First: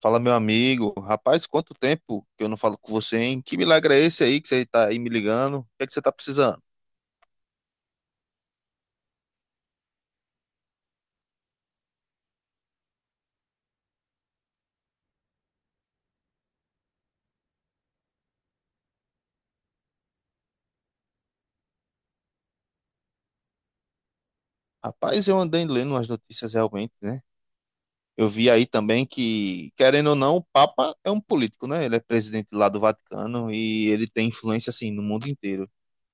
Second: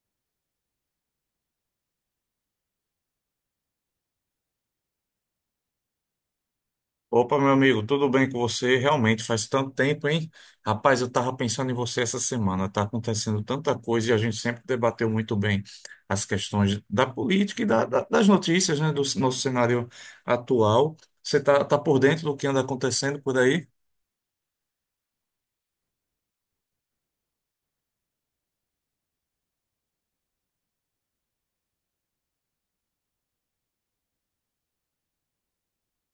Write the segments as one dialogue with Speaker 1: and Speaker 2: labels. Speaker 1: Fala, meu amigo. Rapaz, quanto tempo que eu não falo com você, hein? Que milagre é esse aí que você tá aí me ligando? O que é que você tá precisando?
Speaker 2: Opa, meu amigo, tudo bem com você? Realmente faz tanto tempo, hein? Rapaz, eu tava pensando em você essa semana. Tá acontecendo tanta coisa e a gente sempre debateu muito bem as questões da política e das notícias, né, do nosso cenário atual. Você tá por dentro do que anda acontecendo por aí?
Speaker 1: Rapaz, eu andei lendo umas notícias realmente, né? Eu vi aí também que, querendo ou não, o Papa é um político, né? Ele é presidente lá do Vaticano e ele tem influência, assim, no mundo inteiro.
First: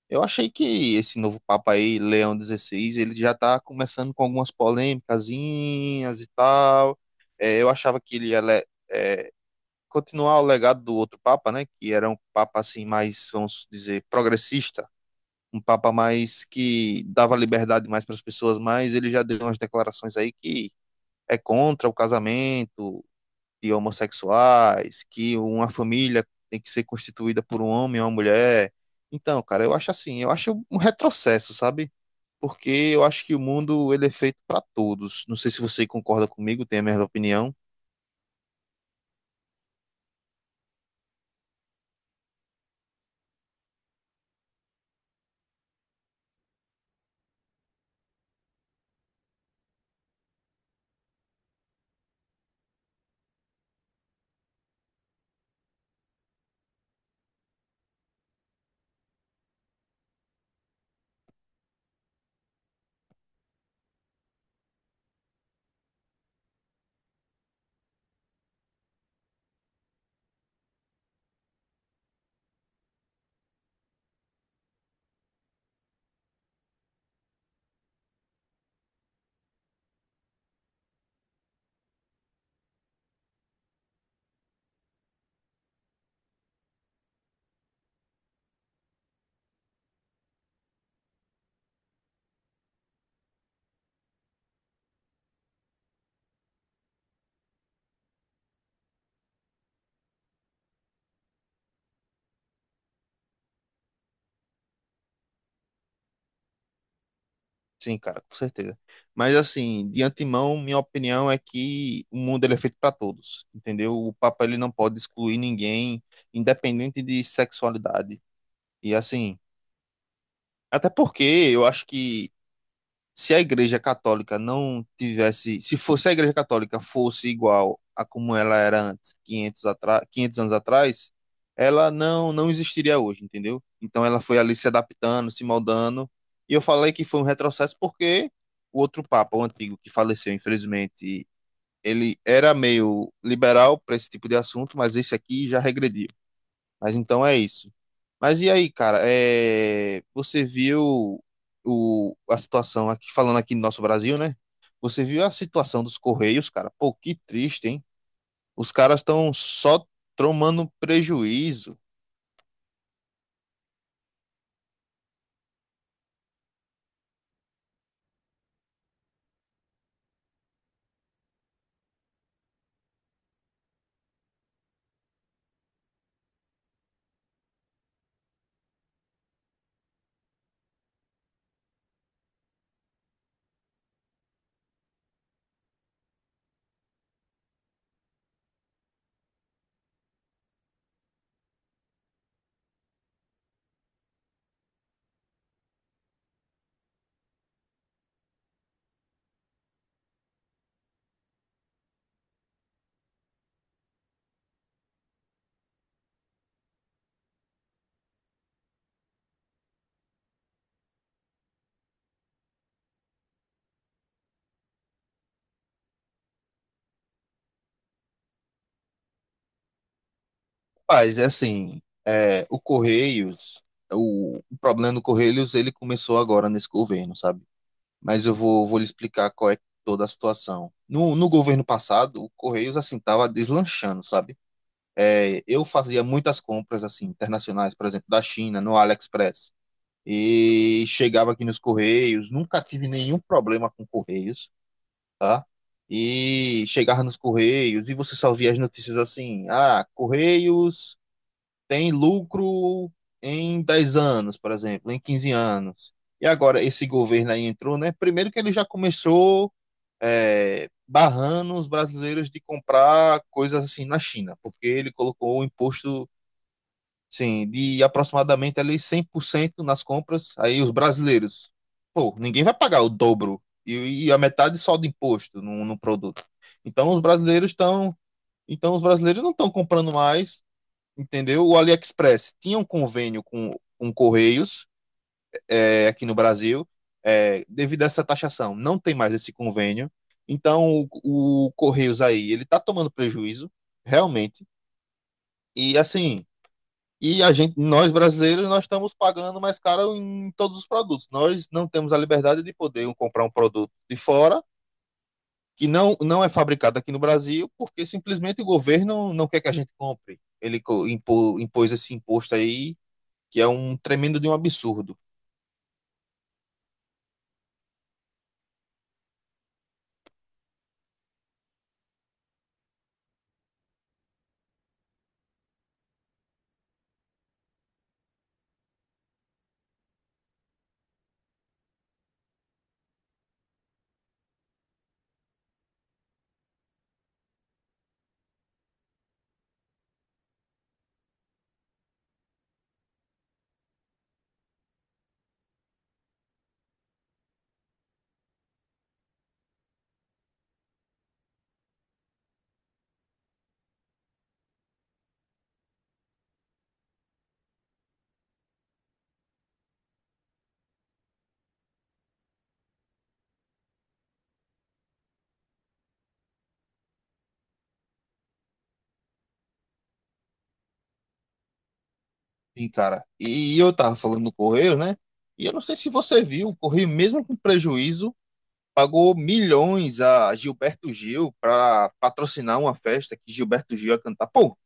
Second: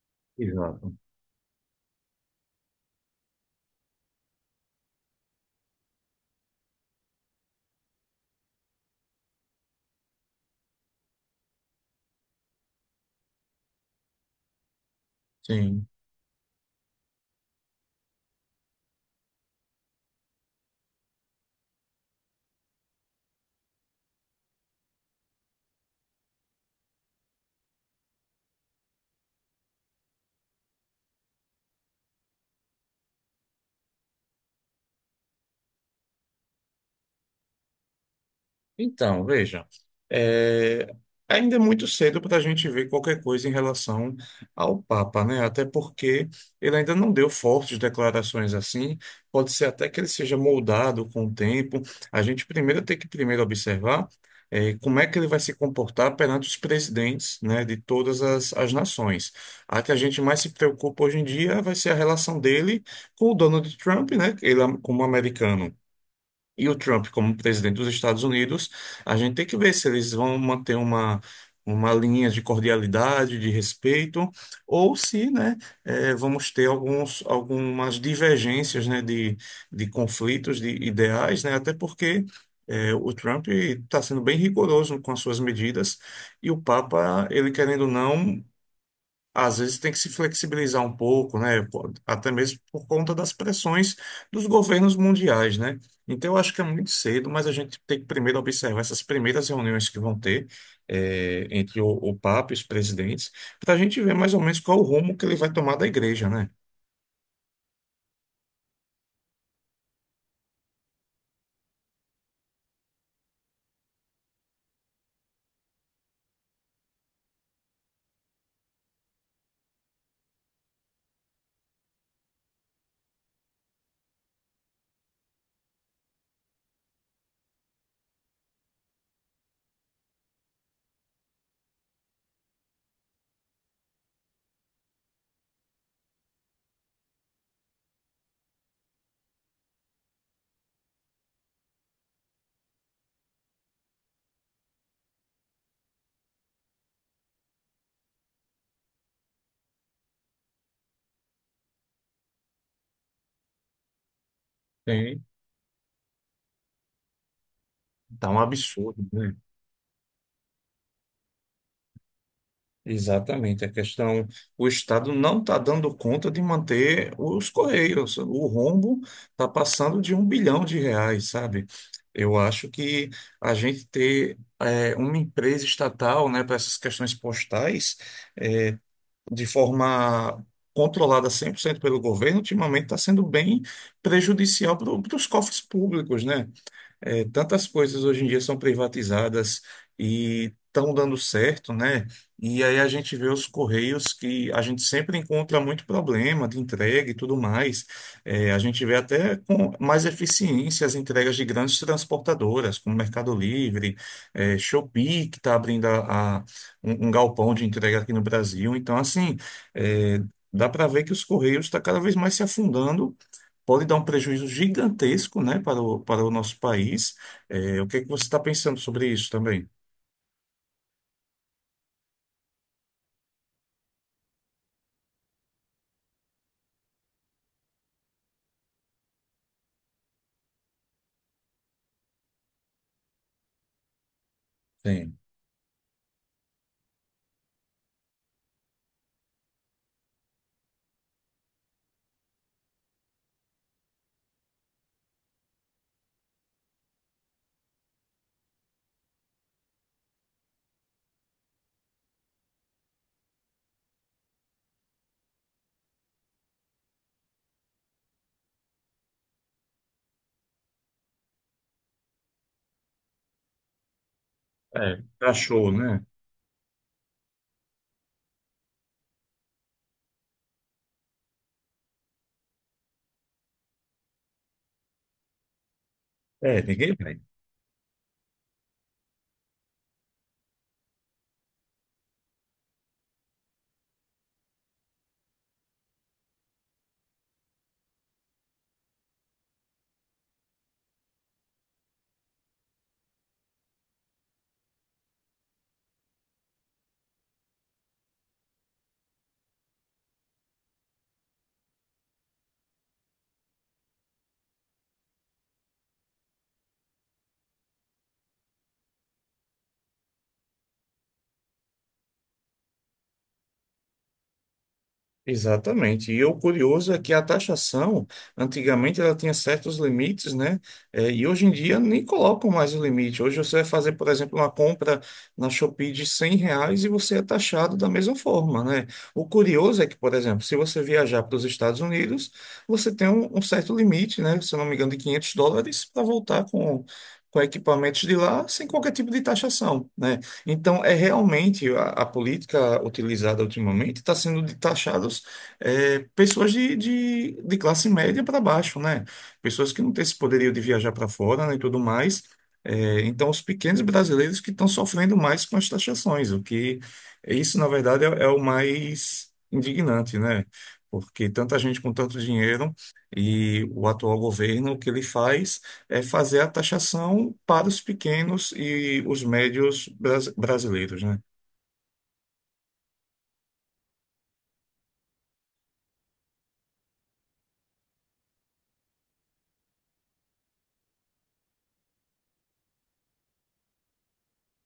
Speaker 1: Eu achei
Speaker 2: Exato.
Speaker 1: que esse novo Papa aí, Leão XVI, ele já tá começando com algumas polêmicazinhas e tal. É, eu achava que ele ia continuar o legado do outro Papa, né, que era um Papa assim mais, vamos dizer, progressista, um
Speaker 2: Sim.
Speaker 1: Papa mais que dava liberdade mais para as pessoas, mas ele já deu umas declarações aí que é contra o casamento de homossexuais, que uma família tem que ser constituída por um homem e uma mulher. Então, cara, eu acho assim, eu acho um retrocesso, sabe? Porque eu acho que o mundo ele é feito para todos. Não sei se você concorda comigo, tem a mesma opinião.
Speaker 2: Então, veja, é, ainda é muito cedo para a gente ver qualquer coisa em relação ao Papa, né? Até porque ele ainda não deu fortes declarações assim. Pode ser até que ele seja moldado com o tempo. A gente primeiro tem que primeiro observar como é que ele vai se comportar perante os presidentes, né, de todas as nações. A que a gente mais se preocupa hoje em dia vai ser a relação dele com o Donald Trump, né? Ele é um, como americano, e o Trump como presidente dos Estados Unidos, a gente tem que ver se eles vão manter uma linha de cordialidade, de respeito, ou se, né, vamos ter algumas divergências, né, de conflitos, de ideais, né, até porque o Trump está sendo bem rigoroso com as suas medidas e o Papa, ele querendo ou não, às vezes tem que se flexibilizar um pouco, né? Pô, até mesmo por conta das pressões dos governos mundiais, né? Então, eu acho que é muito cedo, mas a gente tem que primeiro observar essas primeiras reuniões que vão ter entre o Papa e os presidentes, para a gente ver mais ou menos qual o rumo que ele vai tomar da igreja, né?
Speaker 1: Sim, cara, com certeza. Mas assim, de antemão, minha opinião é que o mundo ele é feito para todos, entendeu? O Papa ele não pode excluir ninguém, independente de sexualidade. E assim, até porque eu acho que se a Igreja Católica não tivesse, se fosse a Igreja Católica fosse igual a como ela era antes, 500 anos atrás, ela não existiria hoje, entendeu? Então ela foi ali se adaptando, se moldando, e eu falei que foi um retrocesso porque o outro Papa, o antigo, que faleceu, infelizmente, ele era meio liberal para esse tipo de assunto, mas esse aqui já regrediu. Mas então é isso. Mas e aí, cara? Você viu a situação aqui, falando aqui no nosso Brasil, né? Você
Speaker 2: Tem,
Speaker 1: viu a situação dos Correios, cara? Pô, que triste, hein?
Speaker 2: tá um
Speaker 1: Os caras
Speaker 2: absurdo,
Speaker 1: estão
Speaker 2: né?
Speaker 1: só tomando prejuízo.
Speaker 2: Exatamente, a questão, o Estado não está dando conta de manter os Correios. O rombo está passando de um bilhão de reais, sabe? Eu acho que a gente ter uma empresa estatal, né, para essas questões postais, de forma controlada 100% pelo governo, ultimamente está sendo bem prejudicial para os cofres públicos, né? É, tantas coisas hoje em dia são privatizadas e estão dando certo, né? E aí a gente vê os Correios, que a gente sempre encontra muito problema de entrega e tudo mais. É, a gente vê até com mais eficiência as entregas de grandes transportadoras, como Mercado Livre, Shopee, que está abrindo um galpão de entrega aqui no Brasil. Então, assim, é, dá para ver que os Correios estão cada vez mais se afundando, pode dar um prejuízo gigantesco, né, para para o nosso país. É, o que é que você está pensando sobre isso também?
Speaker 1: Mas, é assim, o Correios, o problema do Correios, ele começou agora nesse governo, sabe? Mas eu vou lhe explicar qual é toda a situação. No governo passado, o Correios, assim, tava deslanchando, sabe?
Speaker 2: Sim.
Speaker 1: Eu fazia muitas compras assim internacionais, por exemplo, da China, no AliExpress. E chegava aqui nos Correios, nunca tive nenhum problema com Correios, tá? E chegava nos Correios e você só via as notícias assim: ah, Correios tem lucro em 10 anos, por exemplo, em 15 anos. E agora esse governo aí entrou, né? Primeiro que ele já começou barrando os brasileiros de comprar coisas assim na China, porque ele
Speaker 2: É,
Speaker 1: colocou o
Speaker 2: cachorro, né?
Speaker 1: imposto. Sim, de aproximadamente ali 100% nas compras. Aí os brasileiros, pô, ninguém vai pagar o dobro e a metade só de imposto no produto.
Speaker 2: É,
Speaker 1: Então
Speaker 2: ninguém
Speaker 1: os
Speaker 2: vai.
Speaker 1: brasileiros estão, então os brasileiros não estão comprando mais, entendeu? O AliExpress tinha um convênio com Correios aqui no Brasil, devido a essa taxação, não tem mais esse convênio. Então o Correios aí, ele tá tomando prejuízo, realmente. E assim, e a gente, nós brasileiros, nós estamos pagando mais caro em todos os produtos. Nós não temos a liberdade de poder um comprar um produto de fora que não é fabricado aqui no Brasil, porque simplesmente o governo não quer que a gente compre. Ele impôs esse imposto aí, que é um tremendo de um absurdo.
Speaker 2: Exatamente. E o curioso é que a taxação, antigamente ela tinha certos limites, né? Eh, e hoje em dia nem colocam mais o limite. Hoje você vai fazer, por exemplo, uma compra na Shopee de 100 reais e você é taxado da mesma forma, né? O curioso é que, por exemplo, se você viajar para os Estados Unidos, você tem um certo limite, né? Se eu não me engano, de 500 dólares para voltar com equipamentos de lá sem qualquer tipo de taxação, né? Então, é realmente a política utilizada ultimamente está sendo de taxados pessoas de classe média para baixo, né? Pessoas que não têm esse poderio de viajar para fora, né, e tudo mais. É, então, os pequenos brasileiros que estão sofrendo mais com as taxações, o que isso, na verdade, é o mais indignante, né? Porque tanta gente com tanto dinheiro e o atual governo, o que ele faz? É fazer a taxação para os pequenos e os médios brasileiros, né?
Speaker 1: E, cara, e eu tava falando do Correio, né? E eu não sei se você viu, o Correio, mesmo com prejuízo, pagou milhões a Gilberto Gil para patrocinar uma festa que Gilberto Gil ia cantar. Pô,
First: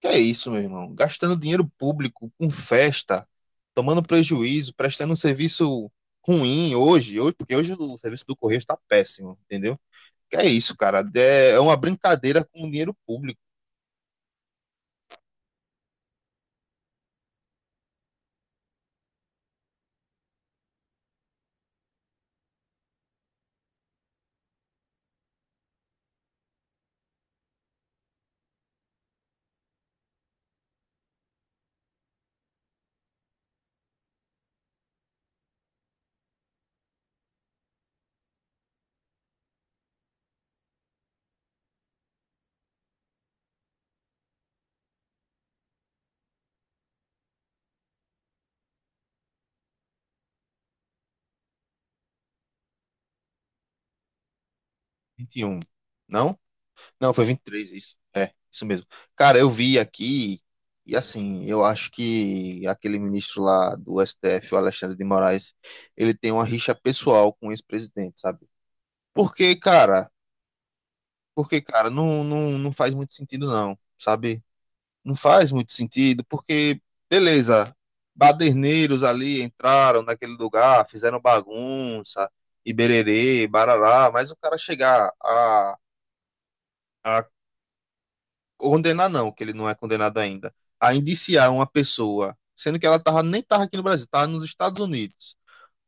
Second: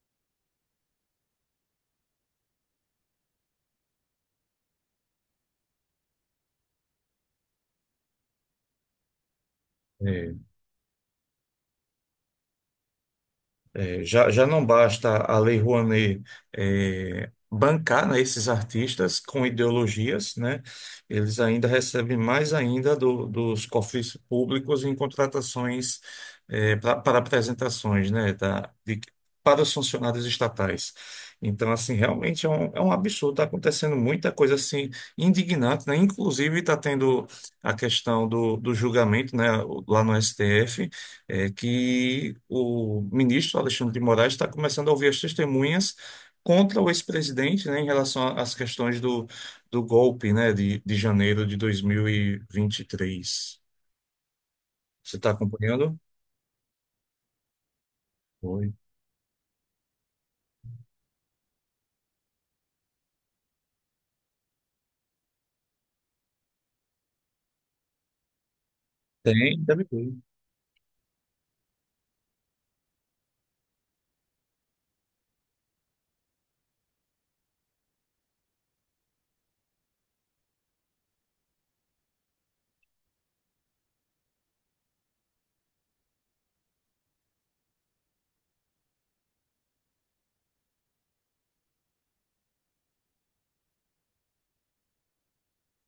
Speaker 1: que é isso, meu irmão? Gastando dinheiro público com festa, tomando prejuízo, prestando um serviço ruim hoje, hoje, porque hoje o serviço do Correio está péssimo, entendeu? Que é isso, cara? É uma brincadeira com o dinheiro público.
Speaker 2: É, já não basta a Lei Rouanet bancar, né, esses artistas com ideologias, né? Eles ainda recebem mais ainda dos cofres públicos em contratações para apresentações, né, para os funcionários estatais. Então, assim, realmente é um absurdo. Está acontecendo muita coisa assim indignante, né? Inclusive está tendo a questão do julgamento, né, lá no STF, é que o ministro Alexandre de Moraes está começando a ouvir as testemunhas contra o ex-presidente, né, em relação às questões do, do golpe, né, de janeiro de 2023. Você está
Speaker 1: Vinte e um
Speaker 2: acompanhando?
Speaker 1: Não? Não, foi 23 isso. É, isso
Speaker 2: Oi.
Speaker 1: mesmo. Cara, eu vi aqui, e assim, eu acho que aquele ministro lá do STF, o Alexandre de Moraes, ele tem uma rixa pessoal com o ex-presidente, sabe? Porque,
Speaker 2: Tem, deve
Speaker 1: cara,
Speaker 2: ter.
Speaker 1: Porque, cara, não faz muito sentido, não, sabe? Não faz muito sentido, porque, beleza, baderneiros ali entraram naquele lugar, fizeram bagunça, e bererê, barará, mas o cara chegar a, condenar, não, que ele não é condenado ainda, a indiciar uma pessoa, sendo que ela nem tava aqui no Brasil, tava nos Estados Unidos.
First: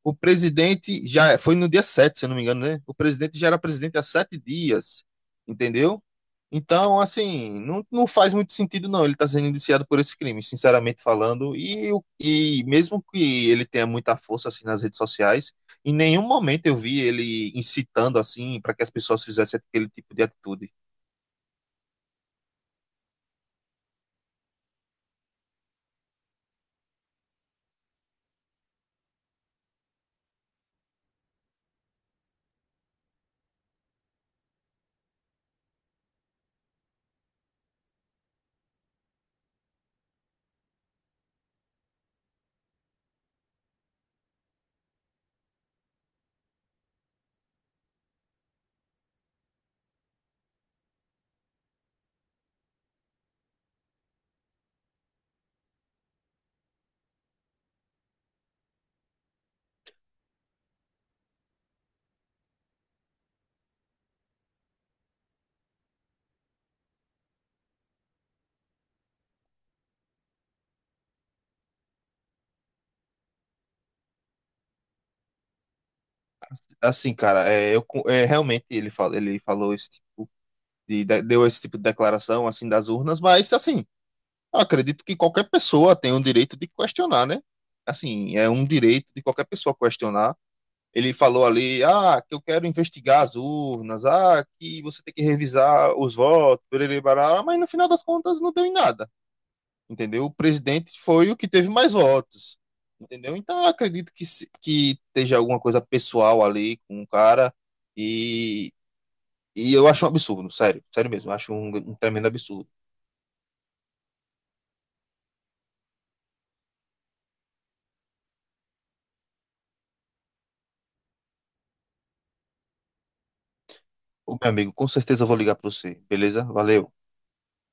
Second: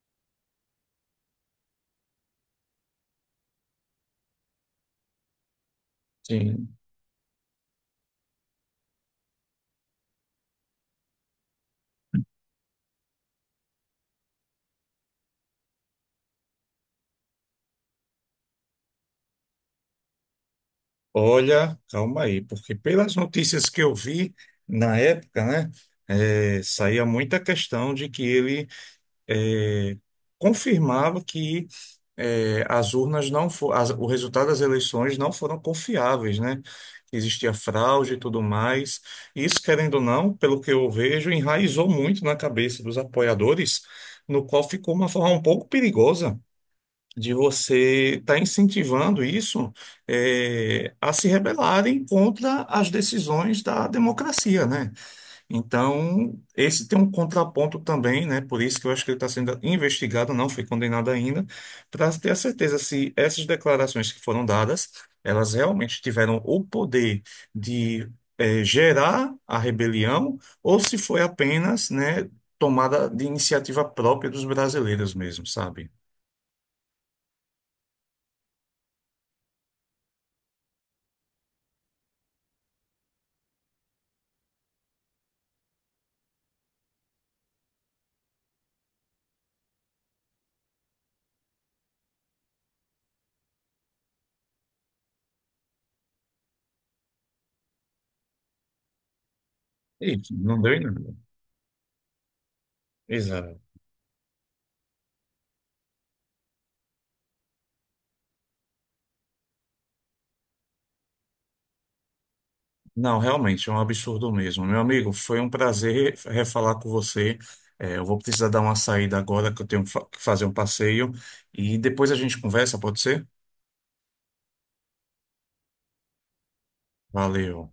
Speaker 1: O presidente já foi no dia 7, se eu não me engano, né? O presidente já era presidente há 7 dias, entendeu?
Speaker 2: Sim.
Speaker 1: Então, assim, não faz muito sentido, não. Ele está sendo indiciado por esse crime, sinceramente falando. E mesmo que ele tenha muita força assim nas redes sociais, em nenhum momento eu vi ele incitando assim para que as pessoas fizessem aquele tipo de atitude.
Speaker 2: Olha, calma aí, porque pelas notícias que eu vi na época, né, saía muita questão de que ele eh, confirmava que as urnas não o resultado das eleições não foram confiáveis, né? Existia fraude e tudo mais. Isso, querendo ou não, pelo que eu vejo, enraizou muito na cabeça dos apoiadores, no qual ficou uma forma um pouco perigosa de você estar incentivando isso, a se rebelarem contra as decisões da democracia, né? Então, esse tem um contraponto também, né? Por isso que eu acho que ele está sendo investigado, não foi condenado ainda, para ter a certeza se essas declarações que foram dadas, elas realmente tiveram o poder de gerar a rebelião ou se foi apenas, né, tomada de iniciativa própria dos brasileiros mesmo, sabe?
Speaker 1: Assim, cara, realmente ele falou esse tipo de- deu esse tipo de declaração assim das urnas, mas assim. Eu acredito que qualquer pessoa tem o direito de questionar, né? Assim, é um direito de qualquer pessoa questionar. Ele falou ali, ah, que eu quero investigar as urnas, ah, que você tem que revisar os votos, perere, barará, mas no final das contas não deu em nada, entendeu? O
Speaker 2: Isso, não deu em
Speaker 1: presidente
Speaker 2: nada.
Speaker 1: foi o que teve mais votos, entendeu?
Speaker 2: Exato.
Speaker 1: Então eu acredito que, se- que esteja alguma coisa pessoal ali com o cara e, e eu acho um absurdo, sério, sério mesmo, eu acho um tremendo absurdo.
Speaker 2: Não, realmente, é um absurdo mesmo. Meu amigo, foi um prazer refalar com você. É, eu vou precisar dar uma saída agora, que eu tenho que fazer um passeio. E depois a gente conversa, pode ser?
Speaker 1: Ô, meu amigo, com certeza eu vou ligar para você, beleza? Valeu.
Speaker 2: Valeu.